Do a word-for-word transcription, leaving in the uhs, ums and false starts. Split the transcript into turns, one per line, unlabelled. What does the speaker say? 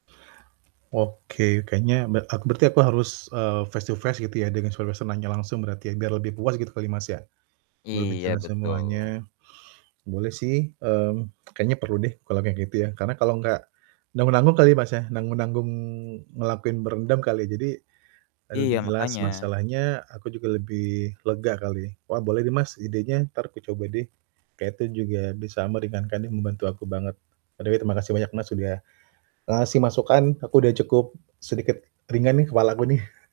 Oke, kayaknya be aku berarti aku harus, eee, face-to-face gitu ya dengan serwesenanya langsung berarti ya, biar lebih puas gitu kali, Mas ya. Lebih
Iya,
jelas
betul.
semuanya. Boleh sih, mmm, kayaknya perlu deh kalau kayak gitu ya, karena kalau enggak nanggung-nanggung kali, Mas, ya, nanggung-nanggung ngelakuin berendam kali, jadi, e
Iya,
lebih jelas
makanya.
masalahnya, aku juga lebih lega kali. Wah, boleh deh, Mas, idenya entar aku coba deh. Kayak itu juga bisa meringankan nih, membantu aku banget. odekeh terima kasih banyak, Mas, udah ngasih masukan, aku udah cukup sedikit ringan nih kepalaku nih.